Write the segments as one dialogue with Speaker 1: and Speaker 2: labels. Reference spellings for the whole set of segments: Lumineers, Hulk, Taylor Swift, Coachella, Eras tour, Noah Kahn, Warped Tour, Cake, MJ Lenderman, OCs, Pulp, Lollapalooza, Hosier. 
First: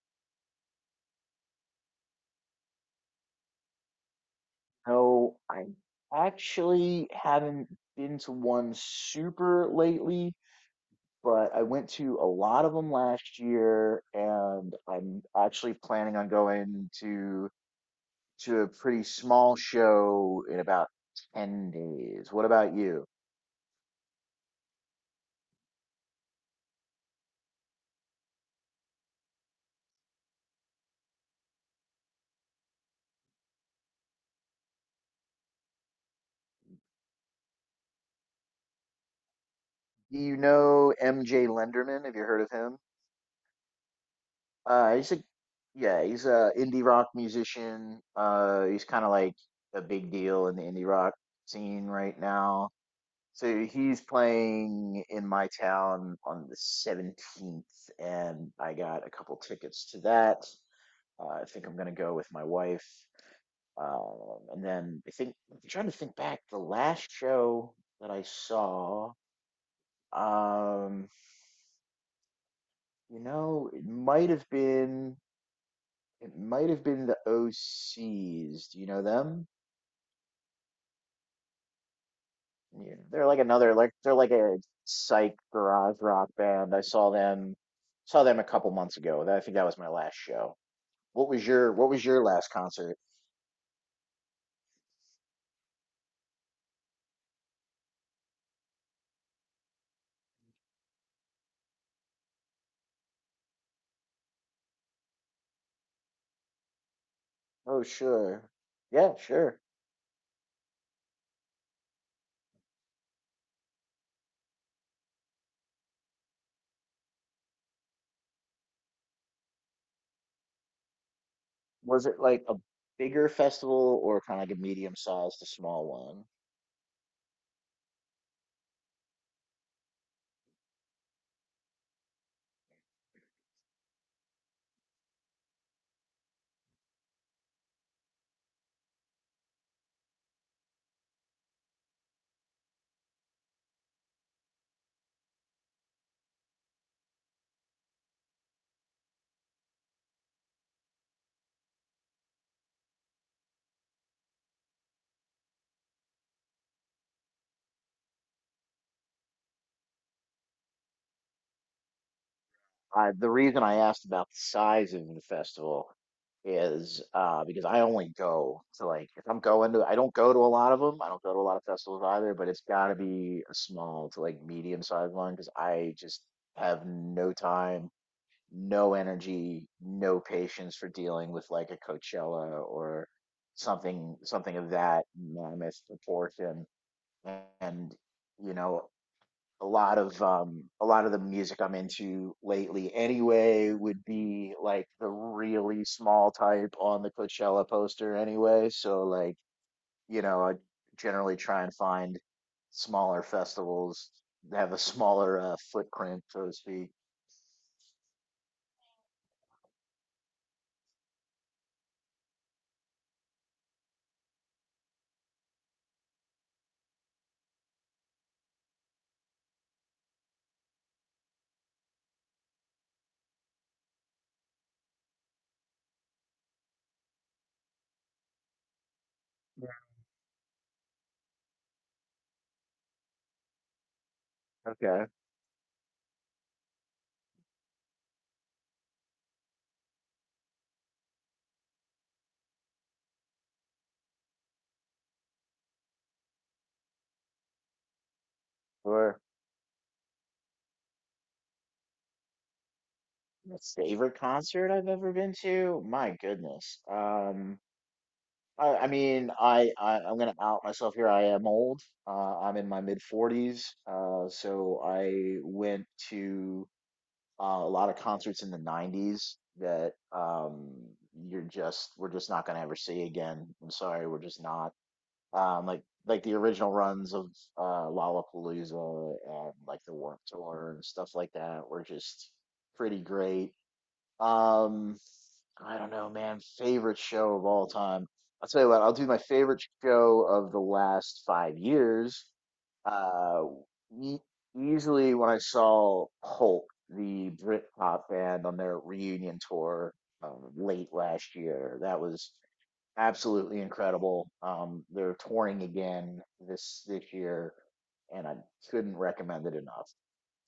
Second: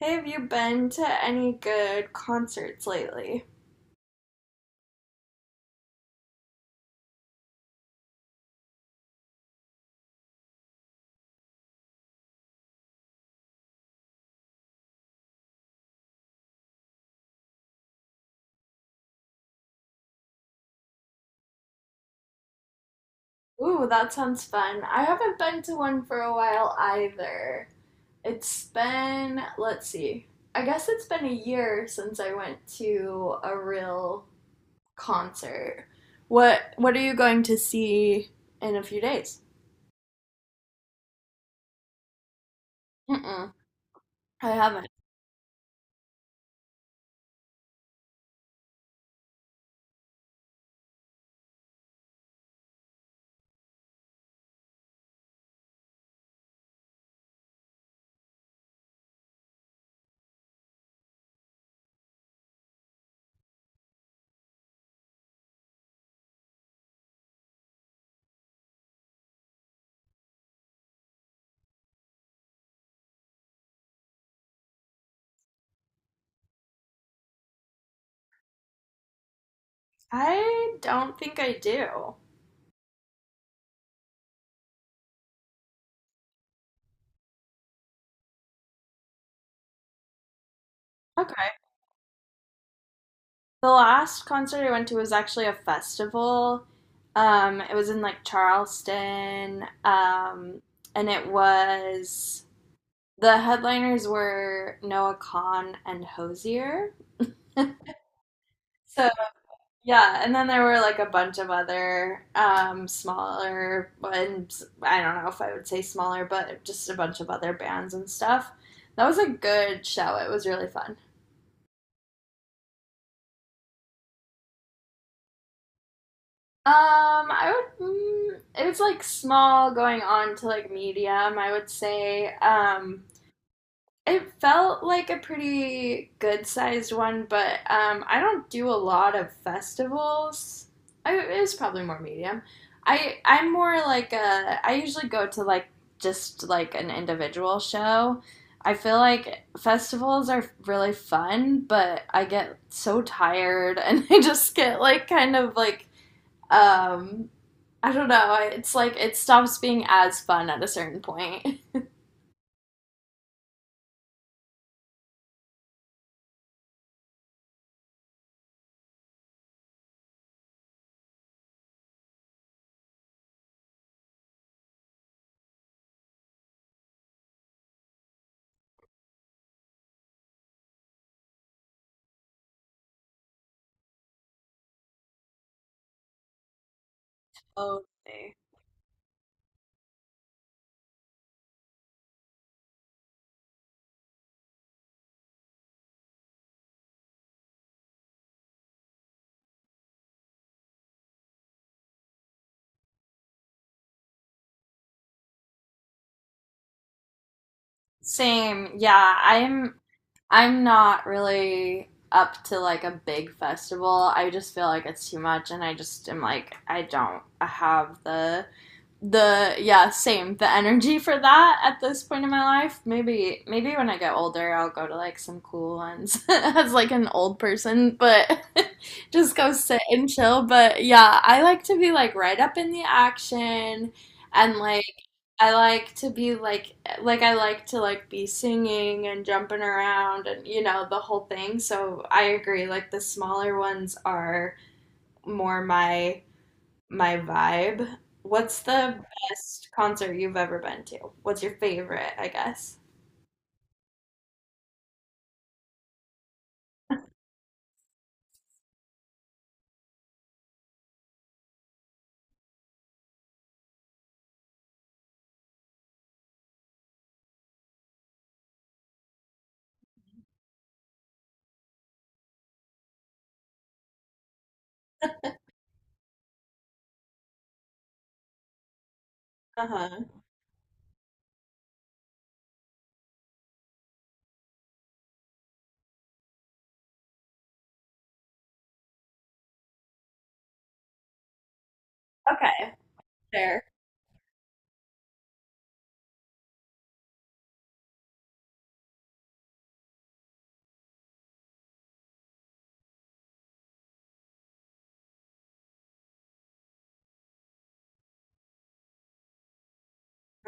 Speaker 1: Hey, have you been to any good concerts lately?
Speaker 2: No, I actually haven't been to one super lately, but I went to a lot of them last year, and I'm actually planning on going to a pretty small show in about 10 days. What about you?
Speaker 1: Ooh, that sounds fun. I haven't been to one for a while either. It's been, let's see, I guess it's been a year since I went to a real concert. What are you going to see in a few days?
Speaker 2: Do you know MJ Lenderman? Have you heard of him?
Speaker 1: Mm-mm, I haven't.
Speaker 2: He's a Yeah, he's a indie rock musician. He's kind of like a big deal in the indie rock scene right now. So he's playing in my town on the 17th, and I got a couple tickets to that. I think I'm gonna go with my wife. And then I think I'm trying to think back, the last show that I saw, um, you know, it might have been the OCs. Do you know them?
Speaker 1: I don't think I do.
Speaker 2: Yeah, they're like a psych garage rock band. I saw them a couple months ago. I think that was my last show.
Speaker 1: Okay.
Speaker 2: What was your last concert?
Speaker 1: The last concert I went to was actually a festival. It was in like Charleston, and it was the headliners were Noah Kahn and Hosier.
Speaker 2: Oh, sure.
Speaker 1: So
Speaker 2: Yeah, sure.
Speaker 1: yeah, and then there were like a bunch of other smaller ones. I don't know if I would say smaller, but just a bunch of other bands and stuff. That was a good show. It was really fun.
Speaker 2: Was it like a bigger festival or kind of like a medium sized to small one?
Speaker 1: Um, I it was like small going on to like medium, I would say. It felt like a pretty good sized one, but I don't do a lot of festivals. It was probably more medium. I'm more like a. I usually go to like just like an individual show. I feel like festivals are really fun, but I get so tired and I just get like kind of um I don't know. It's like it stops being as fun at a certain point.
Speaker 2: The reason I asked about the size of the festival is because I only go to like if I'm going to I don't go to a lot of them. I don't go to a lot of festivals either, but it's got to be a small to like medium sized one because I just have no time, no energy, no patience for dealing with like a Coachella or something of that mammoth proportion. And
Speaker 1: Okay.
Speaker 2: you know a lot of the music I'm into lately anyway would be like the really small type on the Coachella poster anyway. So like, you know, I generally try and find smaller festivals that have a smaller footprint, so to speak.
Speaker 1: Same. Yeah, I'm not really up to like a big festival. I just feel like it's too much and I just am like I don't have the yeah same the energy for that at this point in my life. Maybe maybe when I get older I'll go to like some cool ones as like an old person, but just go
Speaker 2: Yeah.
Speaker 1: sit and chill. But yeah, I like to be like right up in the action, and like
Speaker 2: Okay.
Speaker 1: I like to be like I like to like be singing and jumping around and you know the whole thing. So I agree, like the smaller ones are more my vibe. What's the
Speaker 2: Or
Speaker 1: best concert you've ever been to? What's your favorite, I guess?
Speaker 2: my favorite concert I've ever been to? My goodness. I'm gonna out myself here. I am old. I'm in my mid 40s. So I went to a lot of concerts in the 90s that you're just we're just not gonna ever see again. I'm sorry, we're just not. Like the original runs of Lollapalooza and like the
Speaker 1: Uh-huh.
Speaker 2: Warped Tour and stuff like that were just pretty great. Um, I don't know, man. Favorite show of all time. I'll tell you what, I'll do my favorite show of the last 5 years.
Speaker 1: Okay.
Speaker 2: Uh,
Speaker 1: Fair.
Speaker 2: e- easily when I saw Hulk, the Britpop band, on their reunion tour late last year. That was absolutely incredible. They're touring again this year, and I couldn't recommend it enough.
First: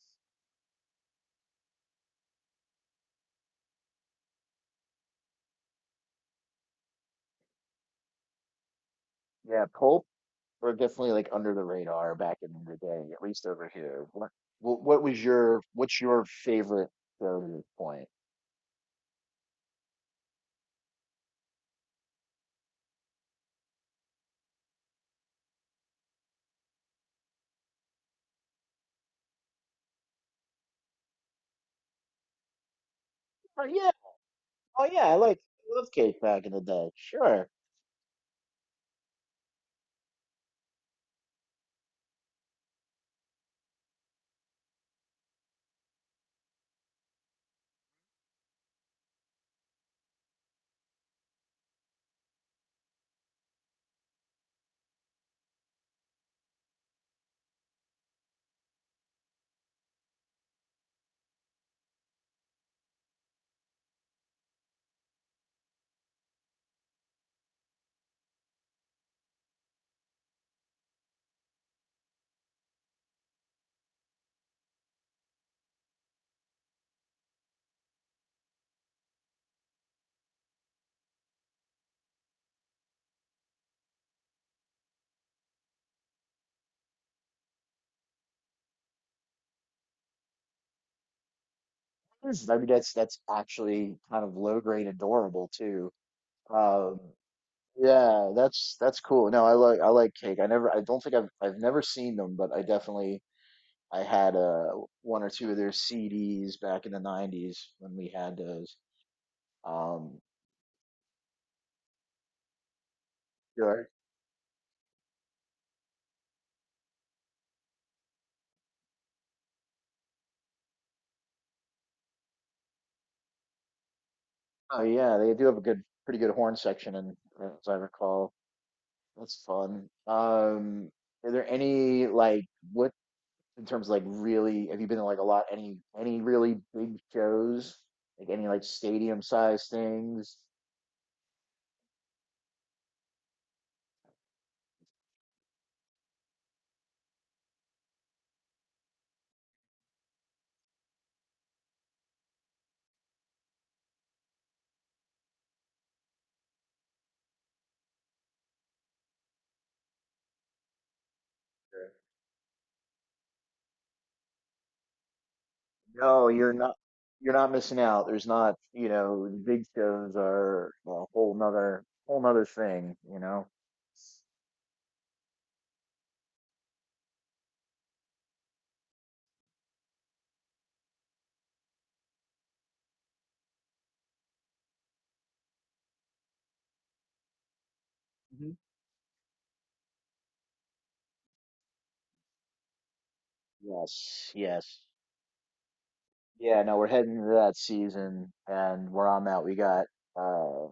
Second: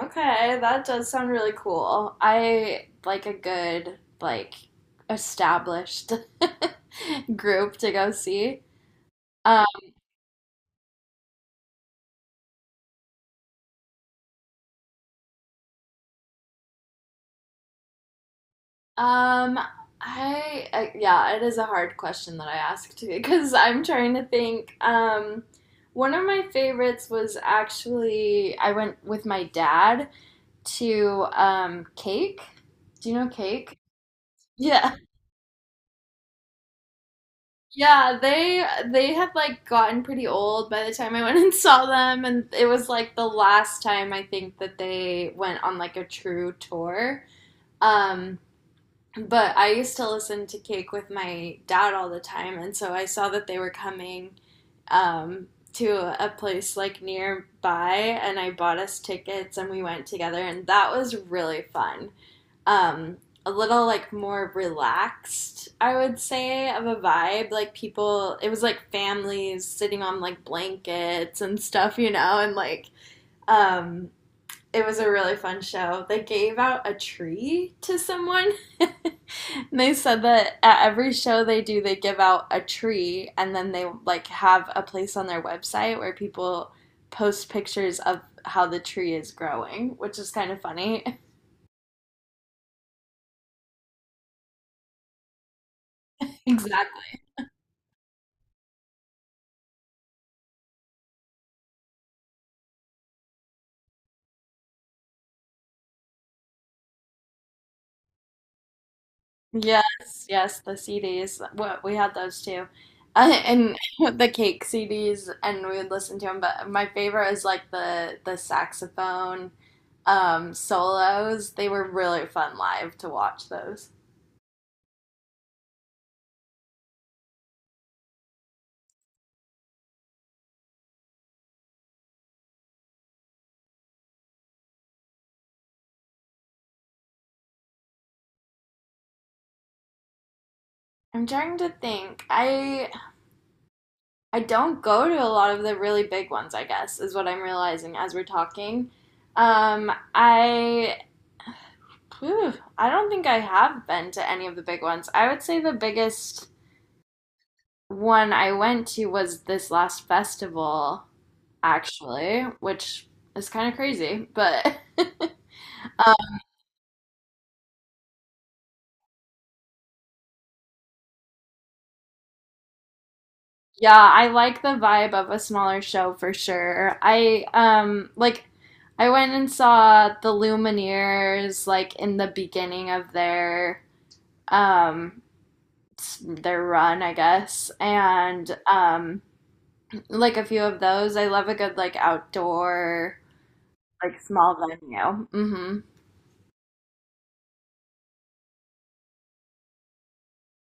Speaker 1: Okay, that does sound really cool. I like a good, like, established group to go see. Um,
Speaker 2: Yeah, Pulp were definitely like under the radar back in the day, at least over here. What was your What's your favorite show to this point?
Speaker 1: um, I yeah, it is a hard question that I asked, because I'm trying to think. One of my favorites was actually I went with my dad to Cake. Do you know
Speaker 2: Oh
Speaker 1: Cake?
Speaker 2: yeah, oh
Speaker 1: Yeah.
Speaker 2: yeah, I love Cake back in the day. Sure.
Speaker 1: Yeah, they had like gotten pretty old by the time I went and saw them, and it was like the last time I think that they went on like a true tour. Um but I used to listen to Cake with my dad all the time, and so I saw that they were coming um to a place like nearby, and I bought us tickets and we went together, and that was really fun. um, a little like more relaxed, I would say, of a vibe. Like people, it was like families sitting on like blankets and stuff, you know, and um, it was a really fun show. They gave out a tree to someone. And they said that at every show they do, they give out a tree, and then they like have a place on their website where people post pictures of how the tree is growing, which is kind of funny.
Speaker 2: I mean that's actually kind of low grade adorable too. Um,
Speaker 1: Exactly.
Speaker 2: yeah, that's cool. No, I like Cake. I don't think I've never seen them, but I definitely I had one or two of their CDs back in the '90s when we had those. Um,
Speaker 1: Yes, yes, the CDs. What we had those too, and the cake CDs, and we would listen to them. But my favorite is like the saxophone solos. They were really fun live to watch those.
Speaker 2: Oh yeah, they do have a good, pretty good horn section, and as I recall, that's fun. Are there any like what in terms of like really? Have you been to like a lot? Any really big shows? Like any like stadium size things?
Speaker 1: I'm trying to think. I don't go to a lot of the really big ones, I guess is what I'm realizing as we're talking. Um, I whew, I don't think I have been to any of the big ones. I would say the biggest one I went to was this last festival, actually, which is kind of crazy, but
Speaker 2: No,
Speaker 1: um,
Speaker 2: you're not. You're not missing out. There's not, you know, the big shows are a whole nother thing, you know.
Speaker 1: yeah, I like the vibe of a smaller show for sure. I went and saw the Lumineers like in the beginning of their um their run, I guess,
Speaker 2: Mhm.
Speaker 1: and like a few of those. I love a good like outdoor like
Speaker 2: Yes,
Speaker 1: small
Speaker 2: yes.
Speaker 1: venue. Mm-hmm.
Speaker 2: Yeah, no, we're heading into that season, and where I'm at, we got uh,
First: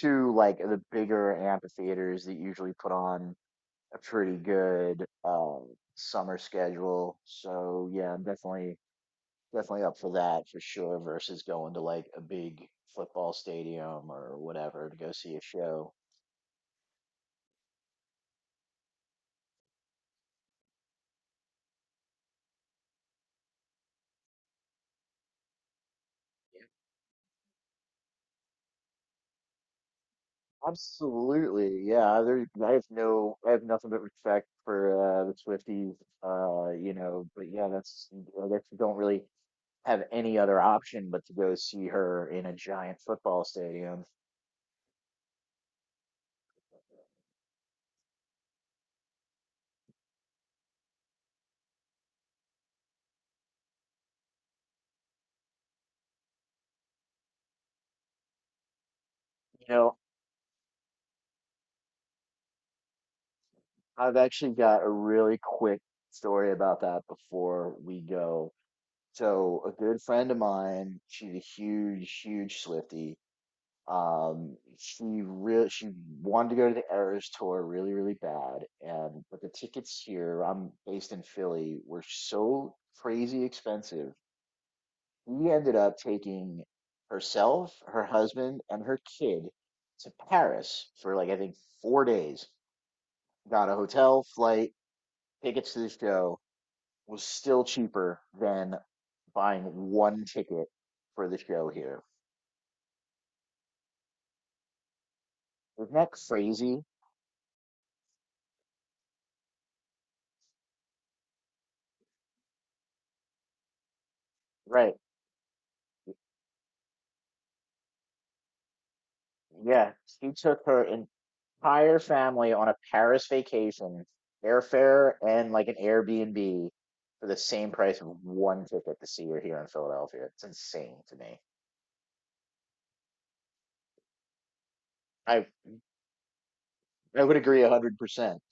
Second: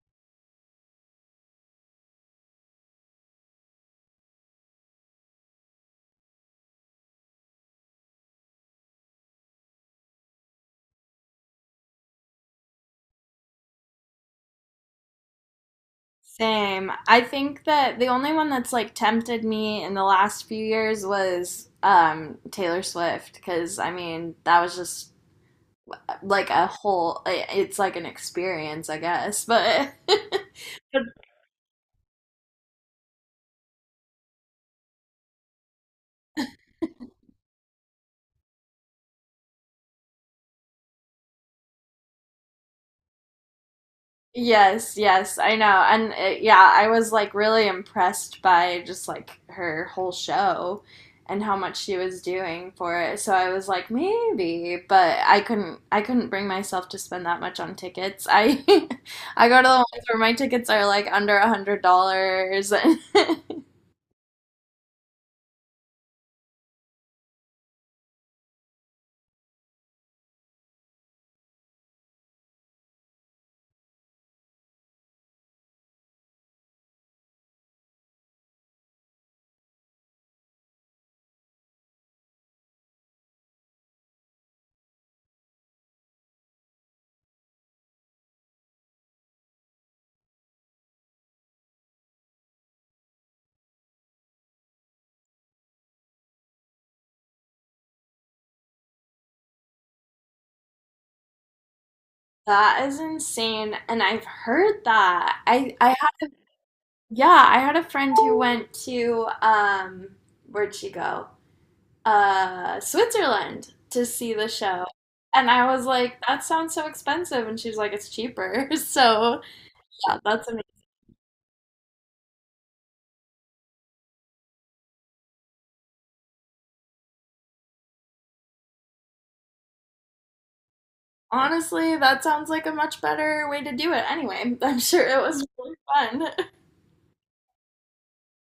Speaker 2: two like the bigger amphitheaters that usually put on a pretty good summer schedule. So yeah, I'm definitely up for that for sure. Versus going to like a big football stadium or whatever to go see a show.
Speaker 1: Same. I think that the only one that's like tempted me in the last few years was Taylor Swift, because I mean that was just like a whole, it's like an experience, I guess, but
Speaker 2: Absolutely, yeah. I have I have nothing but respect for the Swifties. You know, but yeah, that's I guess you don't really have any other option but to go see her in a giant football stadium.
Speaker 1: yes, yes, I know. And yeah, I was like really impressed by just like her whole show and how much she was doing for it. So I was like maybe, but I couldn't bring myself to spend that much on tickets. I I go
Speaker 2: You
Speaker 1: to the
Speaker 2: know,
Speaker 1: ones where my tickets are like under $100.
Speaker 2: I've actually got a really quick story about that before we go. So, a good friend of mine, she's a huge, huge Swifty. She wanted to go to the Eras tour really, really bad, and but the tickets here, I'm based in Philly, were so crazy expensive we ended up taking herself, her husband, and her kid to Paris for like I think 4 days. Got a hotel, flight, tickets to the show was still cheaper than buying one ticket for the show here.
Speaker 1: That is insane, and I've heard that. I
Speaker 2: Isn't that
Speaker 1: had
Speaker 2: crazy?
Speaker 1: yeah, I had a friend who went to where'd she go? Uh, Switzerland to see the show.
Speaker 2: Right.
Speaker 1: And I was like, that sounds so expensive. And she's like, it's cheaper. So,
Speaker 2: Yeah.
Speaker 1: yeah,
Speaker 2: She
Speaker 1: that's amazing.
Speaker 2: took her entire family on a Paris vacation, airfare and like an Airbnb for the same price of one ticket to see her here in Philadelphia. It's insane to me.
Speaker 1: Honestly, that sounds like a much better way to do it. Anyway, I'm sure it
Speaker 2: I
Speaker 1: was really fun.
Speaker 2: I would agree 100%.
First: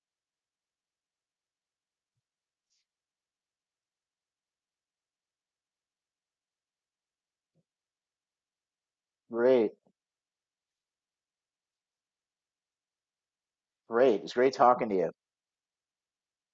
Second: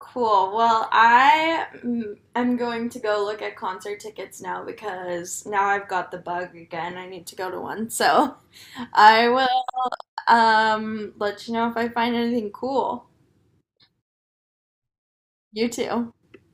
Speaker 1: Cool. Well, I am going to go look at concert tickets now, because now I've got the bug again. I need to go to one. So, I will
Speaker 2: Great,
Speaker 1: let you know if I find anything cool.
Speaker 2: great. It's great talking to you.
Speaker 1: You too.